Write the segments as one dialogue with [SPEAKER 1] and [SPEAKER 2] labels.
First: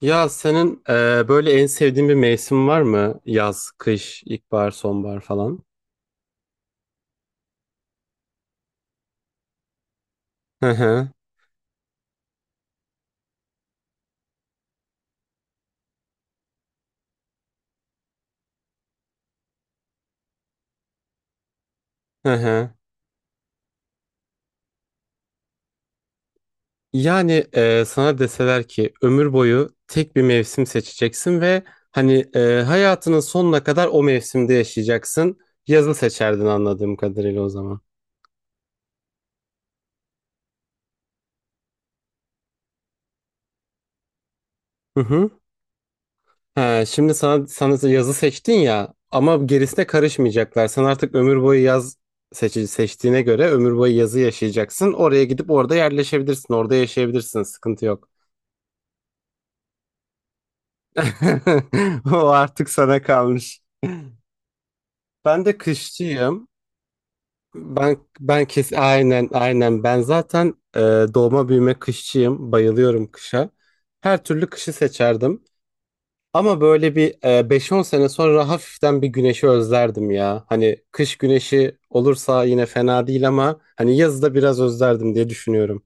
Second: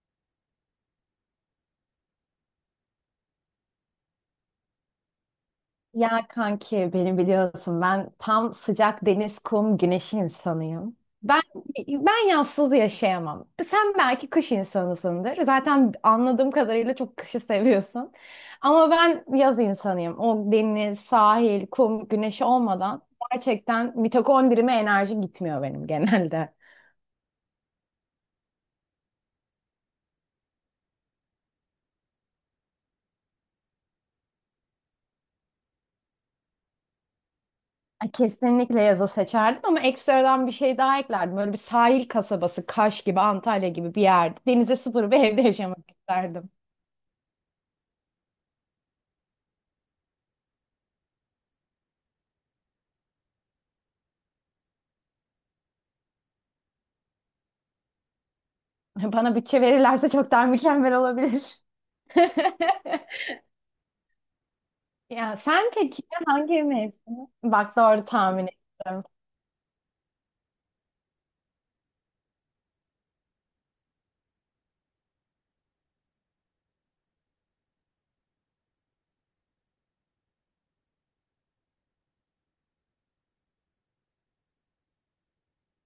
[SPEAKER 1] Ya senin böyle en sevdiğin bir mevsim var mı? Yaz, kış, ilkbahar, sonbahar falan.
[SPEAKER 2] Ya kanki beni biliyorsun ben tam sıcak deniz, kum, güneş
[SPEAKER 1] Hı
[SPEAKER 2] insanıyım.
[SPEAKER 1] hı,
[SPEAKER 2] Ben ben yazsız yaşayamam. Sen belki kış insanısındır. Zaten anladığım kadarıyla çok kışı seviyorsun. Ama ben yaz insanıyım. O deniz, sahil, kum,
[SPEAKER 1] hı
[SPEAKER 2] güneş
[SPEAKER 1] hı.
[SPEAKER 2] olmadan gerçekten mitokondrime enerji gitmiyor benim genelde.
[SPEAKER 1] Yani sana deseler ki ömür boyu tek bir mevsim seçeceksin ve hani hayatının sonuna kadar o mevsimde yaşayacaksın. Yazı seçerdin anladığım kadarıyla o zaman.
[SPEAKER 2] Ay, kesinlikle yazı seçerdim ama ekstradan bir şey daha eklerdim. Böyle bir sahil kasabası, Kaş gibi, Antalya gibi bir yerde. Denize
[SPEAKER 1] Hı
[SPEAKER 2] sıfır bir
[SPEAKER 1] hı.
[SPEAKER 2] evde yaşamak isterdim.
[SPEAKER 1] He, şimdi sana yazı seçtin ya ama gerisine karışmayacaklar. Sen artık ömür boyu seçtiğine göre ömür boyu yazı yaşayacaksın. Oraya gidip orada yerleşebilirsin. Orada yaşayabilirsin. Sıkıntı yok.
[SPEAKER 2] Bana bütçe verirlerse çok daha mükemmel olabilir.
[SPEAKER 1] O artık sana kalmış.
[SPEAKER 2] Ya
[SPEAKER 1] Ben de
[SPEAKER 2] sen peki
[SPEAKER 1] kışçıyım.
[SPEAKER 2] hangi mevsimi? Bak
[SPEAKER 1] Ben
[SPEAKER 2] doğru
[SPEAKER 1] ben
[SPEAKER 2] tahmin
[SPEAKER 1] kes,
[SPEAKER 2] ettim.
[SPEAKER 1] aynen aynen, ben zaten doğma büyüme kışçıyım. Bayılıyorum kışa. Her türlü kışı seçerdim. Ama böyle bir 5-10 sene sonra hafiften bir güneşi özlerdim ya. Hani kış güneşi olursa yine fena değil ama hani yazı da biraz özlerdim diye düşünüyorum.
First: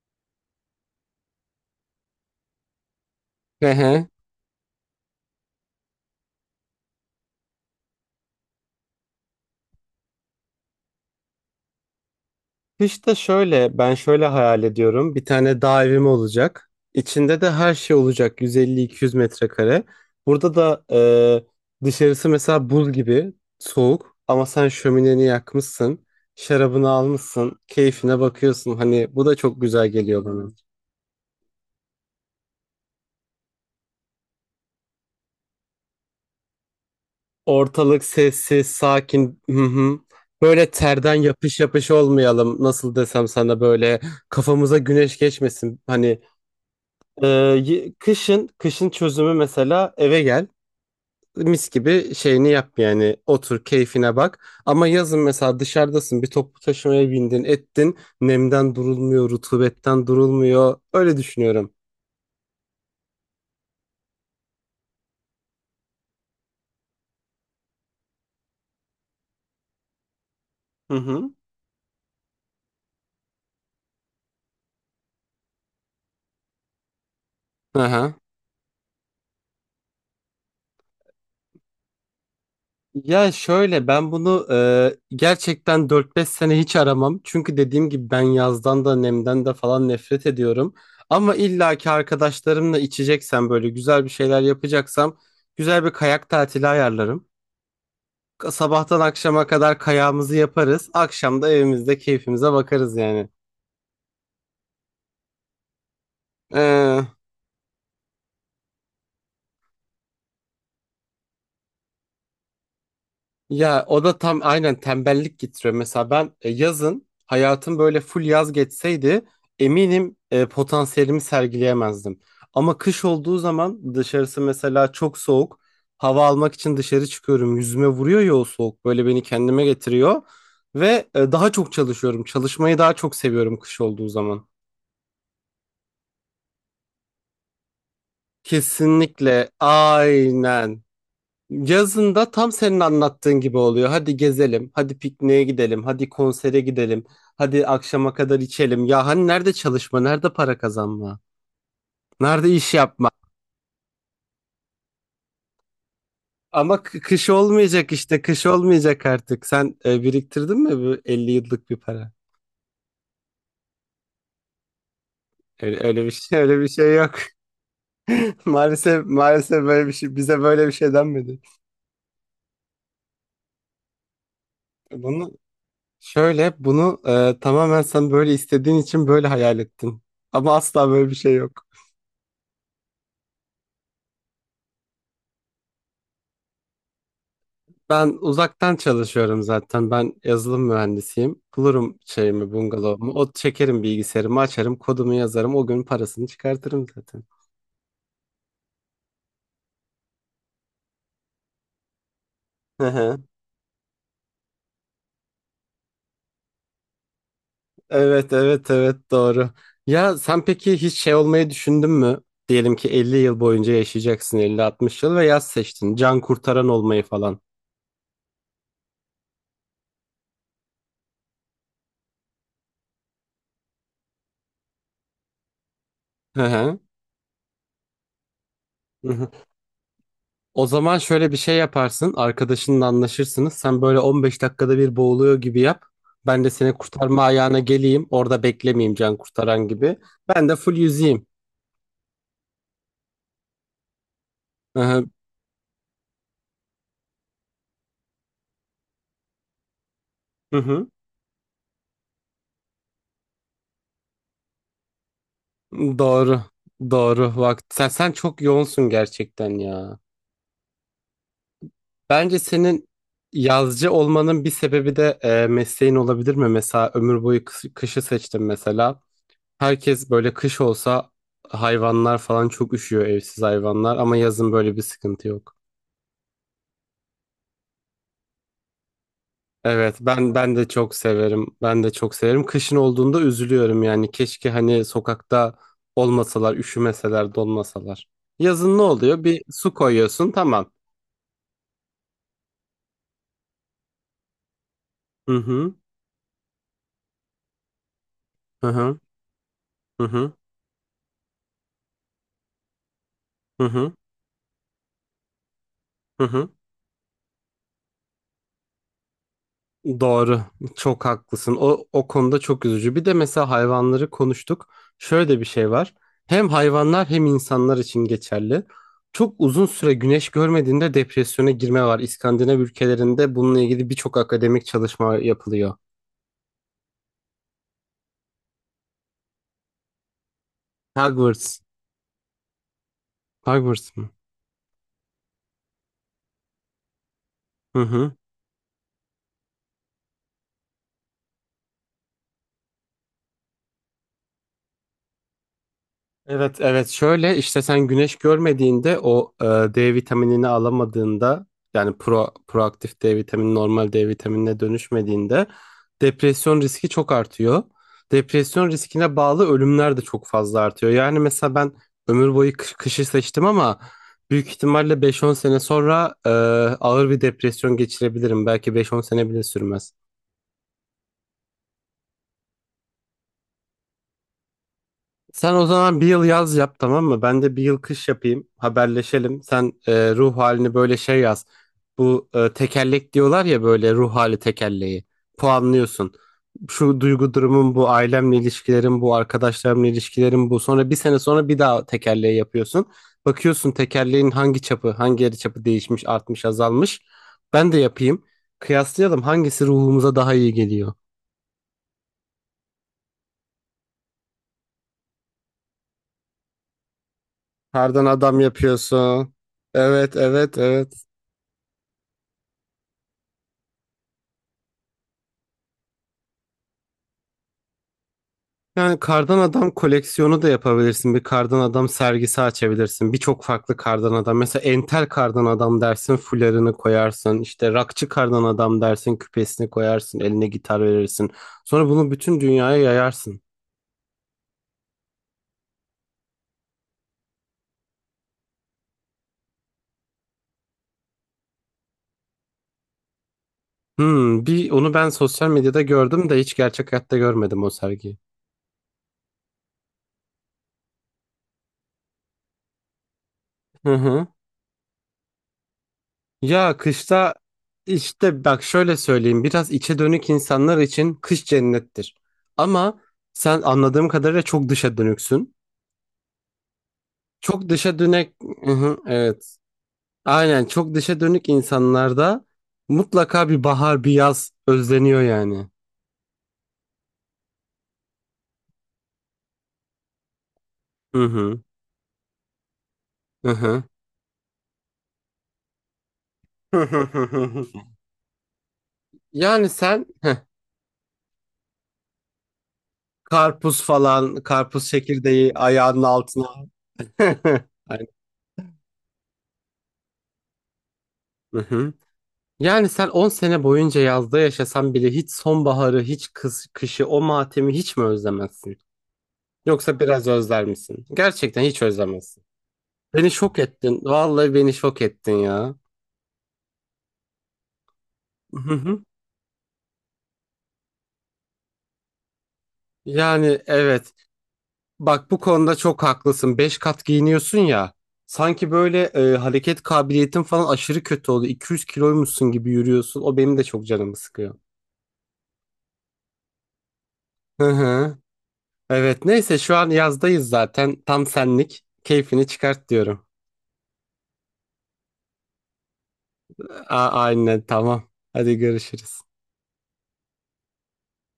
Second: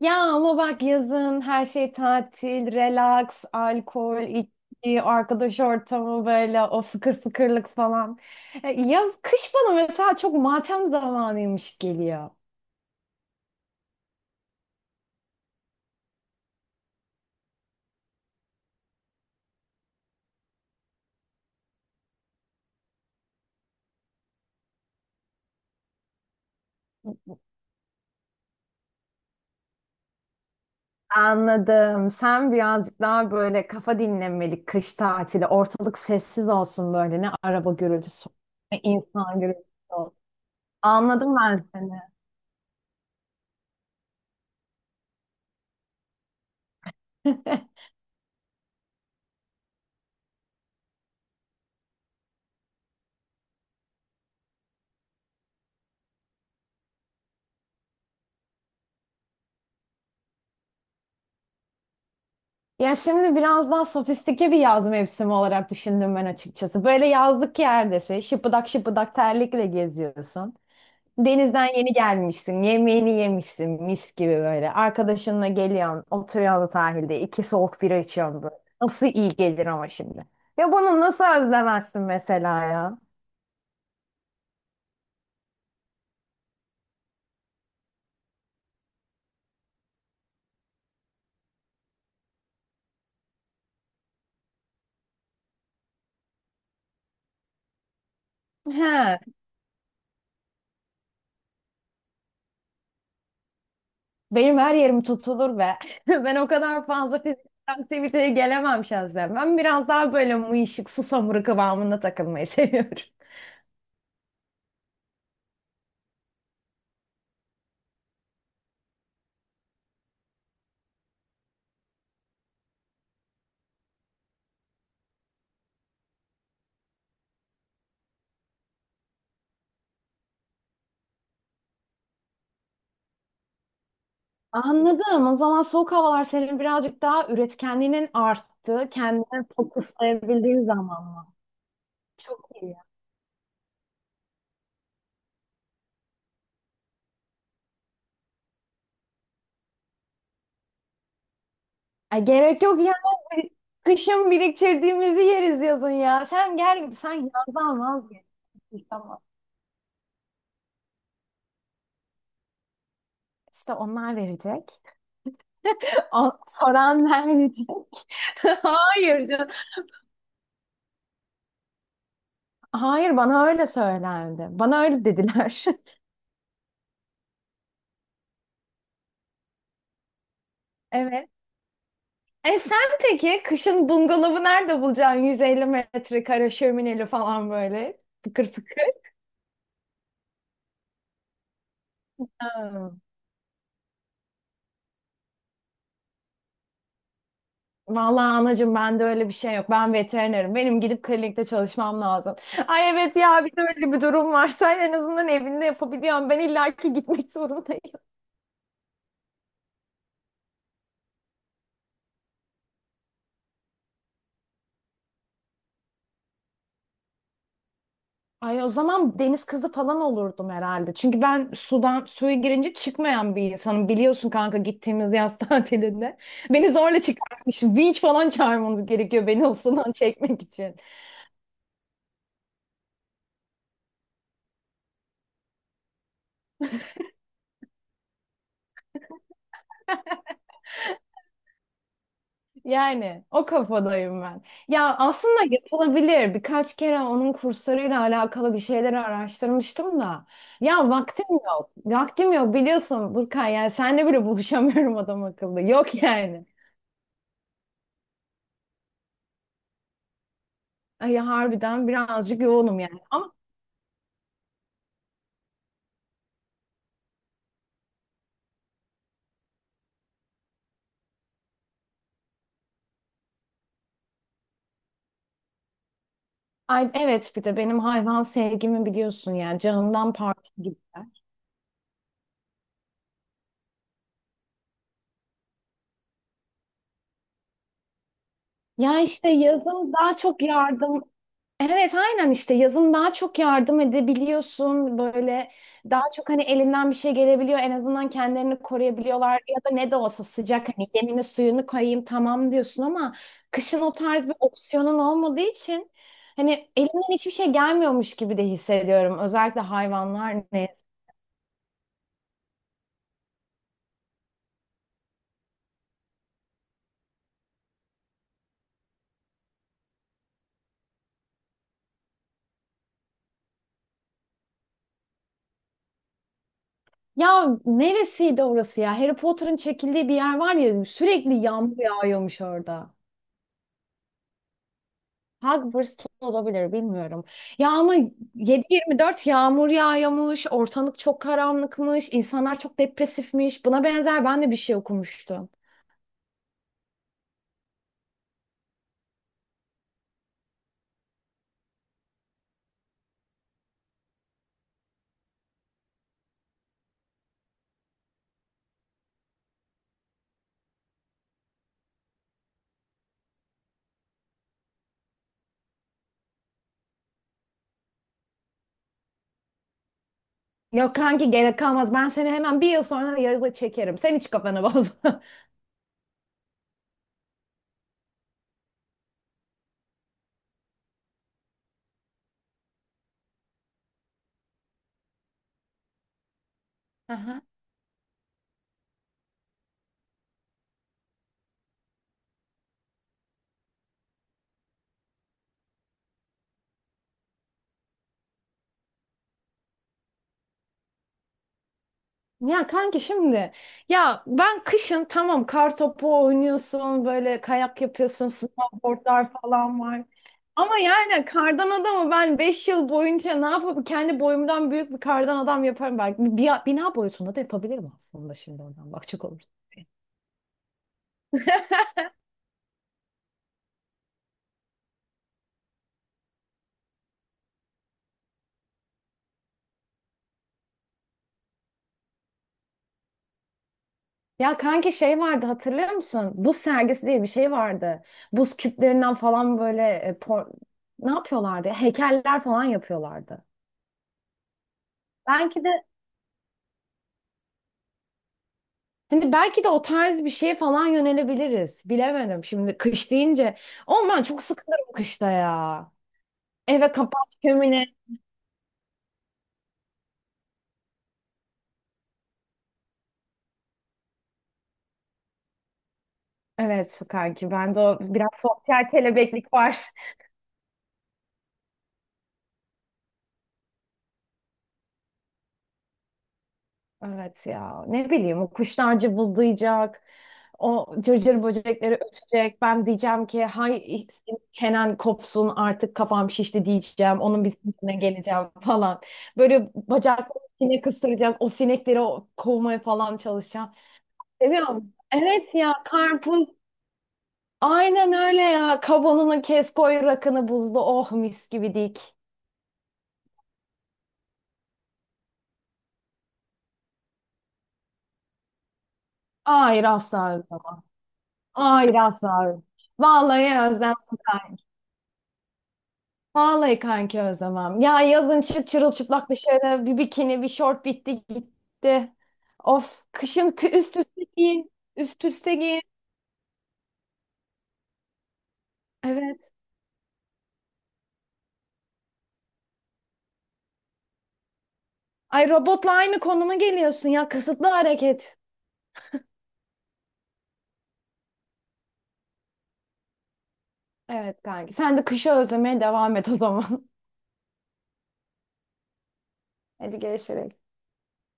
[SPEAKER 2] Ya ama bak yazın her şey tatil, relax,
[SPEAKER 1] Ehe.
[SPEAKER 2] alkol, içki, arkadaş ortamı böyle o fıkır fıkırlık falan. Yaz, kış bana mesela çok matem zamanıymış geliyor.
[SPEAKER 1] İşte şöyle ben şöyle hayal ediyorum. Bir tane dağ evim olacak. İçinde de her şey olacak, 150-200 metrekare. Burada da dışarısı mesela buz gibi soğuk ama sen şömineni yakmışsın. Şarabını almışsın, keyfine bakıyorsun. Hani bu da çok güzel geliyor.
[SPEAKER 2] Anladım. Sen birazcık daha böyle kafa dinlenmelik kış tatili. Ortalık sessiz olsun böyle. Ne araba
[SPEAKER 1] Ortalık
[SPEAKER 2] gürültüsü,
[SPEAKER 1] sessiz,
[SPEAKER 2] ne insan
[SPEAKER 1] sakin. Hı
[SPEAKER 2] gürültüsü
[SPEAKER 1] hı.
[SPEAKER 2] olsun.
[SPEAKER 1] Böyle terden
[SPEAKER 2] Anladım
[SPEAKER 1] yapış
[SPEAKER 2] ben
[SPEAKER 1] yapış
[SPEAKER 2] seni.
[SPEAKER 1] olmayalım. Nasıl desem sana, böyle kafamıza güneş geçmesin. Hani kışın kışın çözümü mesela eve gel. Mis gibi şeyini yap, yani otur keyfine bak. Ama yazın mesela dışarıdasın, bir toplu taşımaya bindin ettin. Nemden durulmuyor, rutubetten durulmuyor. Öyle düşünüyorum.
[SPEAKER 2] Ya şimdi biraz daha sofistike bir yaz mevsimi olarak düşündüm ben açıkçası. Böyle yazlık yerdesin, şıpıdak şıpıdak terlikle geziyorsun.
[SPEAKER 1] Hı hı.
[SPEAKER 2] Denizden yeni gelmişsin, yemeğini yemişsin mis gibi böyle. Arkadaşınla geliyorsun, oturuyorsun sahilde, iki soğuk bira
[SPEAKER 1] Aha.
[SPEAKER 2] içiyorsun böyle. Nasıl iyi gelir ama şimdi. Ya bunu nasıl özlemezsin mesela ya?
[SPEAKER 1] Ya şöyle, ben bunu gerçekten dört beş sene hiç aramam. Çünkü dediğim gibi ben yazdan da nemden de falan nefret ediyorum. Ama illaki arkadaşlarımla içeceksem, böyle güzel bir şeyler yapacaksam, güzel bir kayak tatili ayarlarım. Sabahtan
[SPEAKER 2] He,
[SPEAKER 1] akşama kadar kayağımızı yaparız. Akşam da evimizde keyfimize bakarız yani.
[SPEAKER 2] benim her yerim tutulur be. Ben o kadar fazla fiziksel aktiviteye gelemem şahsen. Ben biraz daha böyle mıyışık, susamuru kıvamında takılmayı seviyorum.
[SPEAKER 1] Ya o da tam aynen tembellik getiriyor. Mesela ben yazın hayatım böyle full yaz geçseydi, eminim potansiyelimi sergileyemezdim. Ama kış olduğu zaman dışarısı mesela çok soğuk. Hava almak için dışarı çıkıyorum. Yüzüme vuruyor ya o soğuk. Böyle beni kendime getiriyor. Ve daha çok çalışıyorum. Çalışmayı daha çok seviyorum kış olduğu zaman.
[SPEAKER 2] Anladım. O zaman soğuk havalar senin birazcık daha üretkenliğinin arttığı, kendine
[SPEAKER 1] Kesinlikle
[SPEAKER 2] fokuslayabildiğin
[SPEAKER 1] aynen.
[SPEAKER 2] zaman mı?
[SPEAKER 1] Yazında
[SPEAKER 2] Çok
[SPEAKER 1] tam
[SPEAKER 2] iyi.
[SPEAKER 1] senin anlattığın gibi oluyor. Hadi gezelim, hadi pikniğe gidelim, hadi konsere gidelim, hadi akşama kadar içelim. Ya hani nerede çalışma, nerede para kazanma,
[SPEAKER 2] Ay
[SPEAKER 1] nerede
[SPEAKER 2] gerek
[SPEAKER 1] iş
[SPEAKER 2] yok ya.
[SPEAKER 1] yapma?
[SPEAKER 2] Kışın biriktirdiğimizi yeriz yazın ya. Sen
[SPEAKER 1] Ama
[SPEAKER 2] gel sen
[SPEAKER 1] kış
[SPEAKER 2] yazdan
[SPEAKER 1] olmayacak işte,
[SPEAKER 2] vazgeç.
[SPEAKER 1] kış olmayacak
[SPEAKER 2] Tamam.
[SPEAKER 1] artık. Sen biriktirdin mi bu 50 yıllık bir para?
[SPEAKER 2] İşte onlar verecek.
[SPEAKER 1] Öyle, öyle bir
[SPEAKER 2] O,
[SPEAKER 1] şey, öyle bir şey
[SPEAKER 2] soran
[SPEAKER 1] yok.
[SPEAKER 2] verecek.
[SPEAKER 1] Maalesef,
[SPEAKER 2] Hayır canım.
[SPEAKER 1] maalesef böyle bir şey, bize böyle bir şey denmedi.
[SPEAKER 2] Hayır bana öyle söylendi. Bana öyle
[SPEAKER 1] Bunu
[SPEAKER 2] dediler.
[SPEAKER 1] bunu tamamen sen böyle istediğin için böyle hayal ettin. Ama asla böyle bir
[SPEAKER 2] Evet.
[SPEAKER 1] şey yok.
[SPEAKER 2] E sen peki kışın bungalovu nerede bulacaksın? 150 metrekare şömineli falan böyle.
[SPEAKER 1] Ben
[SPEAKER 2] Fıkır
[SPEAKER 1] uzaktan
[SPEAKER 2] fıkır.
[SPEAKER 1] çalışıyorum zaten. Ben yazılım mühendisiyim. Bulurum şeyimi,
[SPEAKER 2] Ha.
[SPEAKER 1] bungalovumu. O çekerim bilgisayarımı, açarım, kodumu yazarım. O gün parasını çıkartırım zaten.
[SPEAKER 2] Vallahi anacığım bende öyle bir şey yok. Ben veterinerim. Benim gidip klinikte çalışmam lazım.
[SPEAKER 1] Hı
[SPEAKER 2] Ay evet
[SPEAKER 1] hı.
[SPEAKER 2] ya bir de öyle bir durum var. Sen en azından evinde yapabiliyorsun. Ben illaki gitmek zorundayım.
[SPEAKER 1] Evet, evet, evet, doğru. Ya sen peki hiç şey olmayı düşündün mü? Diyelim ki 50 yıl boyunca yaşayacaksın, 50-60 yıl, ve yaz seçtin. Can kurtaran olmayı falan.
[SPEAKER 2] Ay o zaman deniz kızı falan olurdum herhalde. Çünkü ben sudan suya girince çıkmayan bir insanım. Biliyorsun kanka gittiğimiz yaz tatilinde.
[SPEAKER 1] Hı
[SPEAKER 2] Beni
[SPEAKER 1] hı.
[SPEAKER 2] zorla çıkartmış. Vinç falan çağırmanız gerekiyor
[SPEAKER 1] Hı.
[SPEAKER 2] beni o sudan çekmek
[SPEAKER 1] O
[SPEAKER 2] için.
[SPEAKER 1] zaman şöyle bir şey yaparsın. Arkadaşınla anlaşırsınız. Sen böyle 15 dakikada bir boğuluyor gibi yap. Ben de seni kurtarma ayağına geleyim. Orada beklemeyeyim can kurtaran gibi. Ben de full yüzeyim.
[SPEAKER 2] Yani o kafadayım ben.
[SPEAKER 1] Hı
[SPEAKER 2] Ya
[SPEAKER 1] hı.
[SPEAKER 2] aslında yapılabilir. Birkaç kere onun kurslarıyla alakalı bir şeyler araştırmıştım da.
[SPEAKER 1] Hı hı.
[SPEAKER 2] Ya vaktim yok. Vaktim yok biliyorsun Burkan. Yani seninle bile buluşamıyorum adam akıllı. Yok
[SPEAKER 1] Doğru.
[SPEAKER 2] yani.
[SPEAKER 1] Doğru. Bak sen çok yoğunsun gerçekten ya.
[SPEAKER 2] Ay harbiden
[SPEAKER 1] Bence
[SPEAKER 2] birazcık yoğunum
[SPEAKER 1] senin
[SPEAKER 2] yani. Ama
[SPEAKER 1] yazcı olmanın bir sebebi de mesleğin olabilir mi? Mesela ömür boyu kışı seçtim mesela. Herkes böyle kış olsa, hayvanlar falan çok üşüyor, evsiz hayvanlar, ama yazın böyle bir sıkıntı yok.
[SPEAKER 2] ay, evet bir de benim hayvan sevgimi biliyorsun yani.
[SPEAKER 1] Evet
[SPEAKER 2] Canımdan
[SPEAKER 1] ben
[SPEAKER 2] parça
[SPEAKER 1] ben de
[SPEAKER 2] gibi.
[SPEAKER 1] çok severim. Ben de çok severim. Kışın olduğunda üzülüyorum yani. Keşke hani sokakta olmasalar, üşümeseler, donmasalar. Yazın ne
[SPEAKER 2] Ya
[SPEAKER 1] oluyor?
[SPEAKER 2] işte
[SPEAKER 1] Bir su
[SPEAKER 2] yazın daha
[SPEAKER 1] koyuyorsun,
[SPEAKER 2] çok
[SPEAKER 1] tamam.
[SPEAKER 2] yardım Evet aynen işte yazın daha çok yardım edebiliyorsun
[SPEAKER 1] Hı
[SPEAKER 2] böyle,
[SPEAKER 1] hı.
[SPEAKER 2] daha çok hani elinden bir şey gelebiliyor, en azından kendilerini
[SPEAKER 1] Hı hı.
[SPEAKER 2] koruyabiliyorlar ya da ne de
[SPEAKER 1] Hı
[SPEAKER 2] olsa
[SPEAKER 1] hı.
[SPEAKER 2] sıcak, hani yemini suyunu koyayım tamam diyorsun, ama
[SPEAKER 1] Hı
[SPEAKER 2] kışın
[SPEAKER 1] hı.
[SPEAKER 2] o tarz bir opsiyonun olmadığı için
[SPEAKER 1] Hı hı.
[SPEAKER 2] hani elimden hiçbir şey gelmiyormuş gibi de hissediyorum, özellikle hayvanlar
[SPEAKER 1] Doğru.
[SPEAKER 2] ne.
[SPEAKER 1] Çok haklısın. O konuda çok üzücü. Bir de mesela hayvanları konuştuk. Şöyle bir şey var. Hem hayvanlar hem insanlar için geçerli. Çok uzun süre güneş görmediğinde depresyona girme var. İskandinav ülkelerinde bununla ilgili birçok akademik çalışma yapılıyor.
[SPEAKER 2] Ya neresiydi orası ya, Harry Potter'ın çekildiği bir yer var ya, sürekli
[SPEAKER 1] Hogwarts.
[SPEAKER 2] yağmur yağıyormuş orada.
[SPEAKER 1] Hogwarts mı?
[SPEAKER 2] Hogwarts olabilir bilmiyorum. Ya
[SPEAKER 1] Hı
[SPEAKER 2] ama
[SPEAKER 1] hı.
[SPEAKER 2] 7-24 yağmur yağıyormuş, ortalık çok karanlıkmış, insanlar çok depresifmiş. Buna benzer ben de bir şey okumuştum.
[SPEAKER 1] Evet evet, şöyle işte, sen güneş görmediğinde o D vitaminini alamadığında, yani proaktif D vitamini normal D vitaminine dönüşmediğinde depresyon riski çok artıyor. Depresyon riskine bağlı ölümler de çok fazla artıyor. Yani mesela ben ömür boyu kışı seçtim ama büyük ihtimalle beş-on sene sonra ağır bir depresyon geçirebilirim. Belki beş-on sene bile sürmez.
[SPEAKER 2] Yok kanki gerek kalmaz. Ben seni hemen bir yıl sonra yazı çekerim. Sen hiç kafanı bozma.
[SPEAKER 1] Sen o zaman bir yıl yaz yap, tamam mı? Ben de bir yıl kış yapayım. Haberleşelim. Sen ruh halini böyle şey yaz. Bu tekerlek diyorlar ya, böyle ruh hali tekerleği. Puanlıyorsun. Şu duygu durumum bu, ailemle ilişkilerim bu, arkadaşlarımla ilişkilerim bu. Sonra bir sene sonra bir daha tekerleği yapıyorsun. Bakıyorsun tekerleğin hangi çapı, hangi yarı çapı değişmiş, artmış, azalmış. Ben de yapayım. Kıyaslayalım hangisi ruhumuza daha iyi geliyor.
[SPEAKER 2] Ya kanki şimdi ya ben kışın tamam, kar topu oynuyorsun böyle, kayak
[SPEAKER 1] Kardan
[SPEAKER 2] yapıyorsun,
[SPEAKER 1] adam
[SPEAKER 2] snowboardlar
[SPEAKER 1] yapıyorsun.
[SPEAKER 2] falan var.
[SPEAKER 1] Evet, evet,
[SPEAKER 2] Ama
[SPEAKER 1] evet.
[SPEAKER 2] yani kardan adamı ben 5 yıl boyunca ne yapıp kendi boyumdan büyük bir kardan adam yaparım belki. Bir, bina boyutunda da yapabilirim aslında şimdi oradan
[SPEAKER 1] Yani
[SPEAKER 2] bakacak
[SPEAKER 1] kardan
[SPEAKER 2] olursun.
[SPEAKER 1] adam koleksiyonu da yapabilirsin. Bir kardan adam sergisi açabilirsin. Birçok farklı kardan adam. Mesela entel kardan adam dersin, fularını koyarsın. İşte rockçı kardan adam dersin, küpesini koyarsın, eline gitar verirsin. Sonra bunu bütün dünyaya yayarsın.
[SPEAKER 2] Ya kanki şey vardı hatırlıyor musun? Buz sergisi diye bir şey vardı. Buz küplerinden falan böyle ne yapıyorlardı ya? Heykeller falan yapıyorlardı.
[SPEAKER 1] Hmm, bir onu ben sosyal
[SPEAKER 2] Belki
[SPEAKER 1] medyada
[SPEAKER 2] de
[SPEAKER 1] gördüm de hiç gerçek hayatta görmedim o sergiyi.
[SPEAKER 2] Şimdi belki de o tarz bir şeye falan yönelebiliriz. Bilemedim. Şimdi kış deyince.
[SPEAKER 1] Hı
[SPEAKER 2] Oğlum ben
[SPEAKER 1] hı.
[SPEAKER 2] çok sıkılırım kışta ya.
[SPEAKER 1] Ya
[SPEAKER 2] Eve kapan
[SPEAKER 1] kışta
[SPEAKER 2] kömine.
[SPEAKER 1] işte, bak şöyle söyleyeyim. Biraz içe dönük insanlar için kış cennettir. Ama sen anladığım kadarıyla çok dışa dönüksün.
[SPEAKER 2] Evet kanki
[SPEAKER 1] Çok
[SPEAKER 2] bende
[SPEAKER 1] dışa
[SPEAKER 2] o biraz
[SPEAKER 1] dönük. Hı
[SPEAKER 2] sosyal
[SPEAKER 1] hı,
[SPEAKER 2] kelebeklik
[SPEAKER 1] evet.
[SPEAKER 2] var.
[SPEAKER 1] Aynen, çok dışa dönük insanlarda mutlaka bir bahar, bir yaz özleniyor yani.
[SPEAKER 2] Evet ya ne bileyim o kuşlar cıvıldayacak. O
[SPEAKER 1] Hı
[SPEAKER 2] cırcır
[SPEAKER 1] hı.
[SPEAKER 2] böcekleri ötecek. Ben diyeceğim ki
[SPEAKER 1] Hı hı.
[SPEAKER 2] hay senin çenen kopsun artık kafam şişti diyeceğim. Onun bir sinirine geleceğim falan.
[SPEAKER 1] Yani
[SPEAKER 2] Böyle
[SPEAKER 1] sen,
[SPEAKER 2] bacaklarım sinek ısıracak. O sinekleri kovmaya falan çalışacağım.
[SPEAKER 1] karpuz falan, karpuz
[SPEAKER 2] Seviyorum.
[SPEAKER 1] çekirdeği
[SPEAKER 2] Evet ya
[SPEAKER 1] ayağının altına.
[SPEAKER 2] karpuz.
[SPEAKER 1] Aynen.
[SPEAKER 2] Aynen öyle ya. Kavanını kes koy rakını buzlu. Oh mis
[SPEAKER 1] Hı
[SPEAKER 2] gibi
[SPEAKER 1] hı.
[SPEAKER 2] dik.
[SPEAKER 1] Yani sen 10 sene boyunca yazda yaşasan bile hiç sonbaharı, hiç kışı, o matemi hiç mi özlemezsin?
[SPEAKER 2] Hayır
[SPEAKER 1] Yoksa biraz
[SPEAKER 2] asla
[SPEAKER 1] özler
[SPEAKER 2] özlemem.
[SPEAKER 1] misin? Gerçekten hiç
[SPEAKER 2] Hayır asla
[SPEAKER 1] özlemezsin.
[SPEAKER 2] özlemem.
[SPEAKER 1] Beni şok
[SPEAKER 2] Vallahi özlem.
[SPEAKER 1] ettin. Vallahi beni şok ettin ya.
[SPEAKER 2] Vallahi kanki özlemem. Ya yazın çık
[SPEAKER 1] Hı hı.
[SPEAKER 2] çırılçıplak dışarı bir bikini bir şort bitti gitti. Of kışın
[SPEAKER 1] Yani
[SPEAKER 2] kı- üst
[SPEAKER 1] evet.
[SPEAKER 2] üste giyin. Üst
[SPEAKER 1] Bak bu
[SPEAKER 2] üste
[SPEAKER 1] konuda
[SPEAKER 2] giyin.
[SPEAKER 1] çok haklısın. Beş kat giyiniyorsun ya. Sanki böyle
[SPEAKER 2] Evet.
[SPEAKER 1] hareket kabiliyetin falan aşırı kötü oldu. 200 kiloymuşsun gibi yürüyorsun. O benim de çok canımı sıkıyor.
[SPEAKER 2] Ay robotla aynı konuma geliyorsun ya. Kısıtlı
[SPEAKER 1] Hı hı.
[SPEAKER 2] hareket.
[SPEAKER 1] Evet, neyse şu an yazdayız zaten. Tam senlik. Keyfini çıkart diyorum.
[SPEAKER 2] Evet kanki. Sen de kışı özlemeye devam et o zaman.
[SPEAKER 1] Aynen tamam. Hadi görüşürüz.
[SPEAKER 2] Hadi görüşürüz.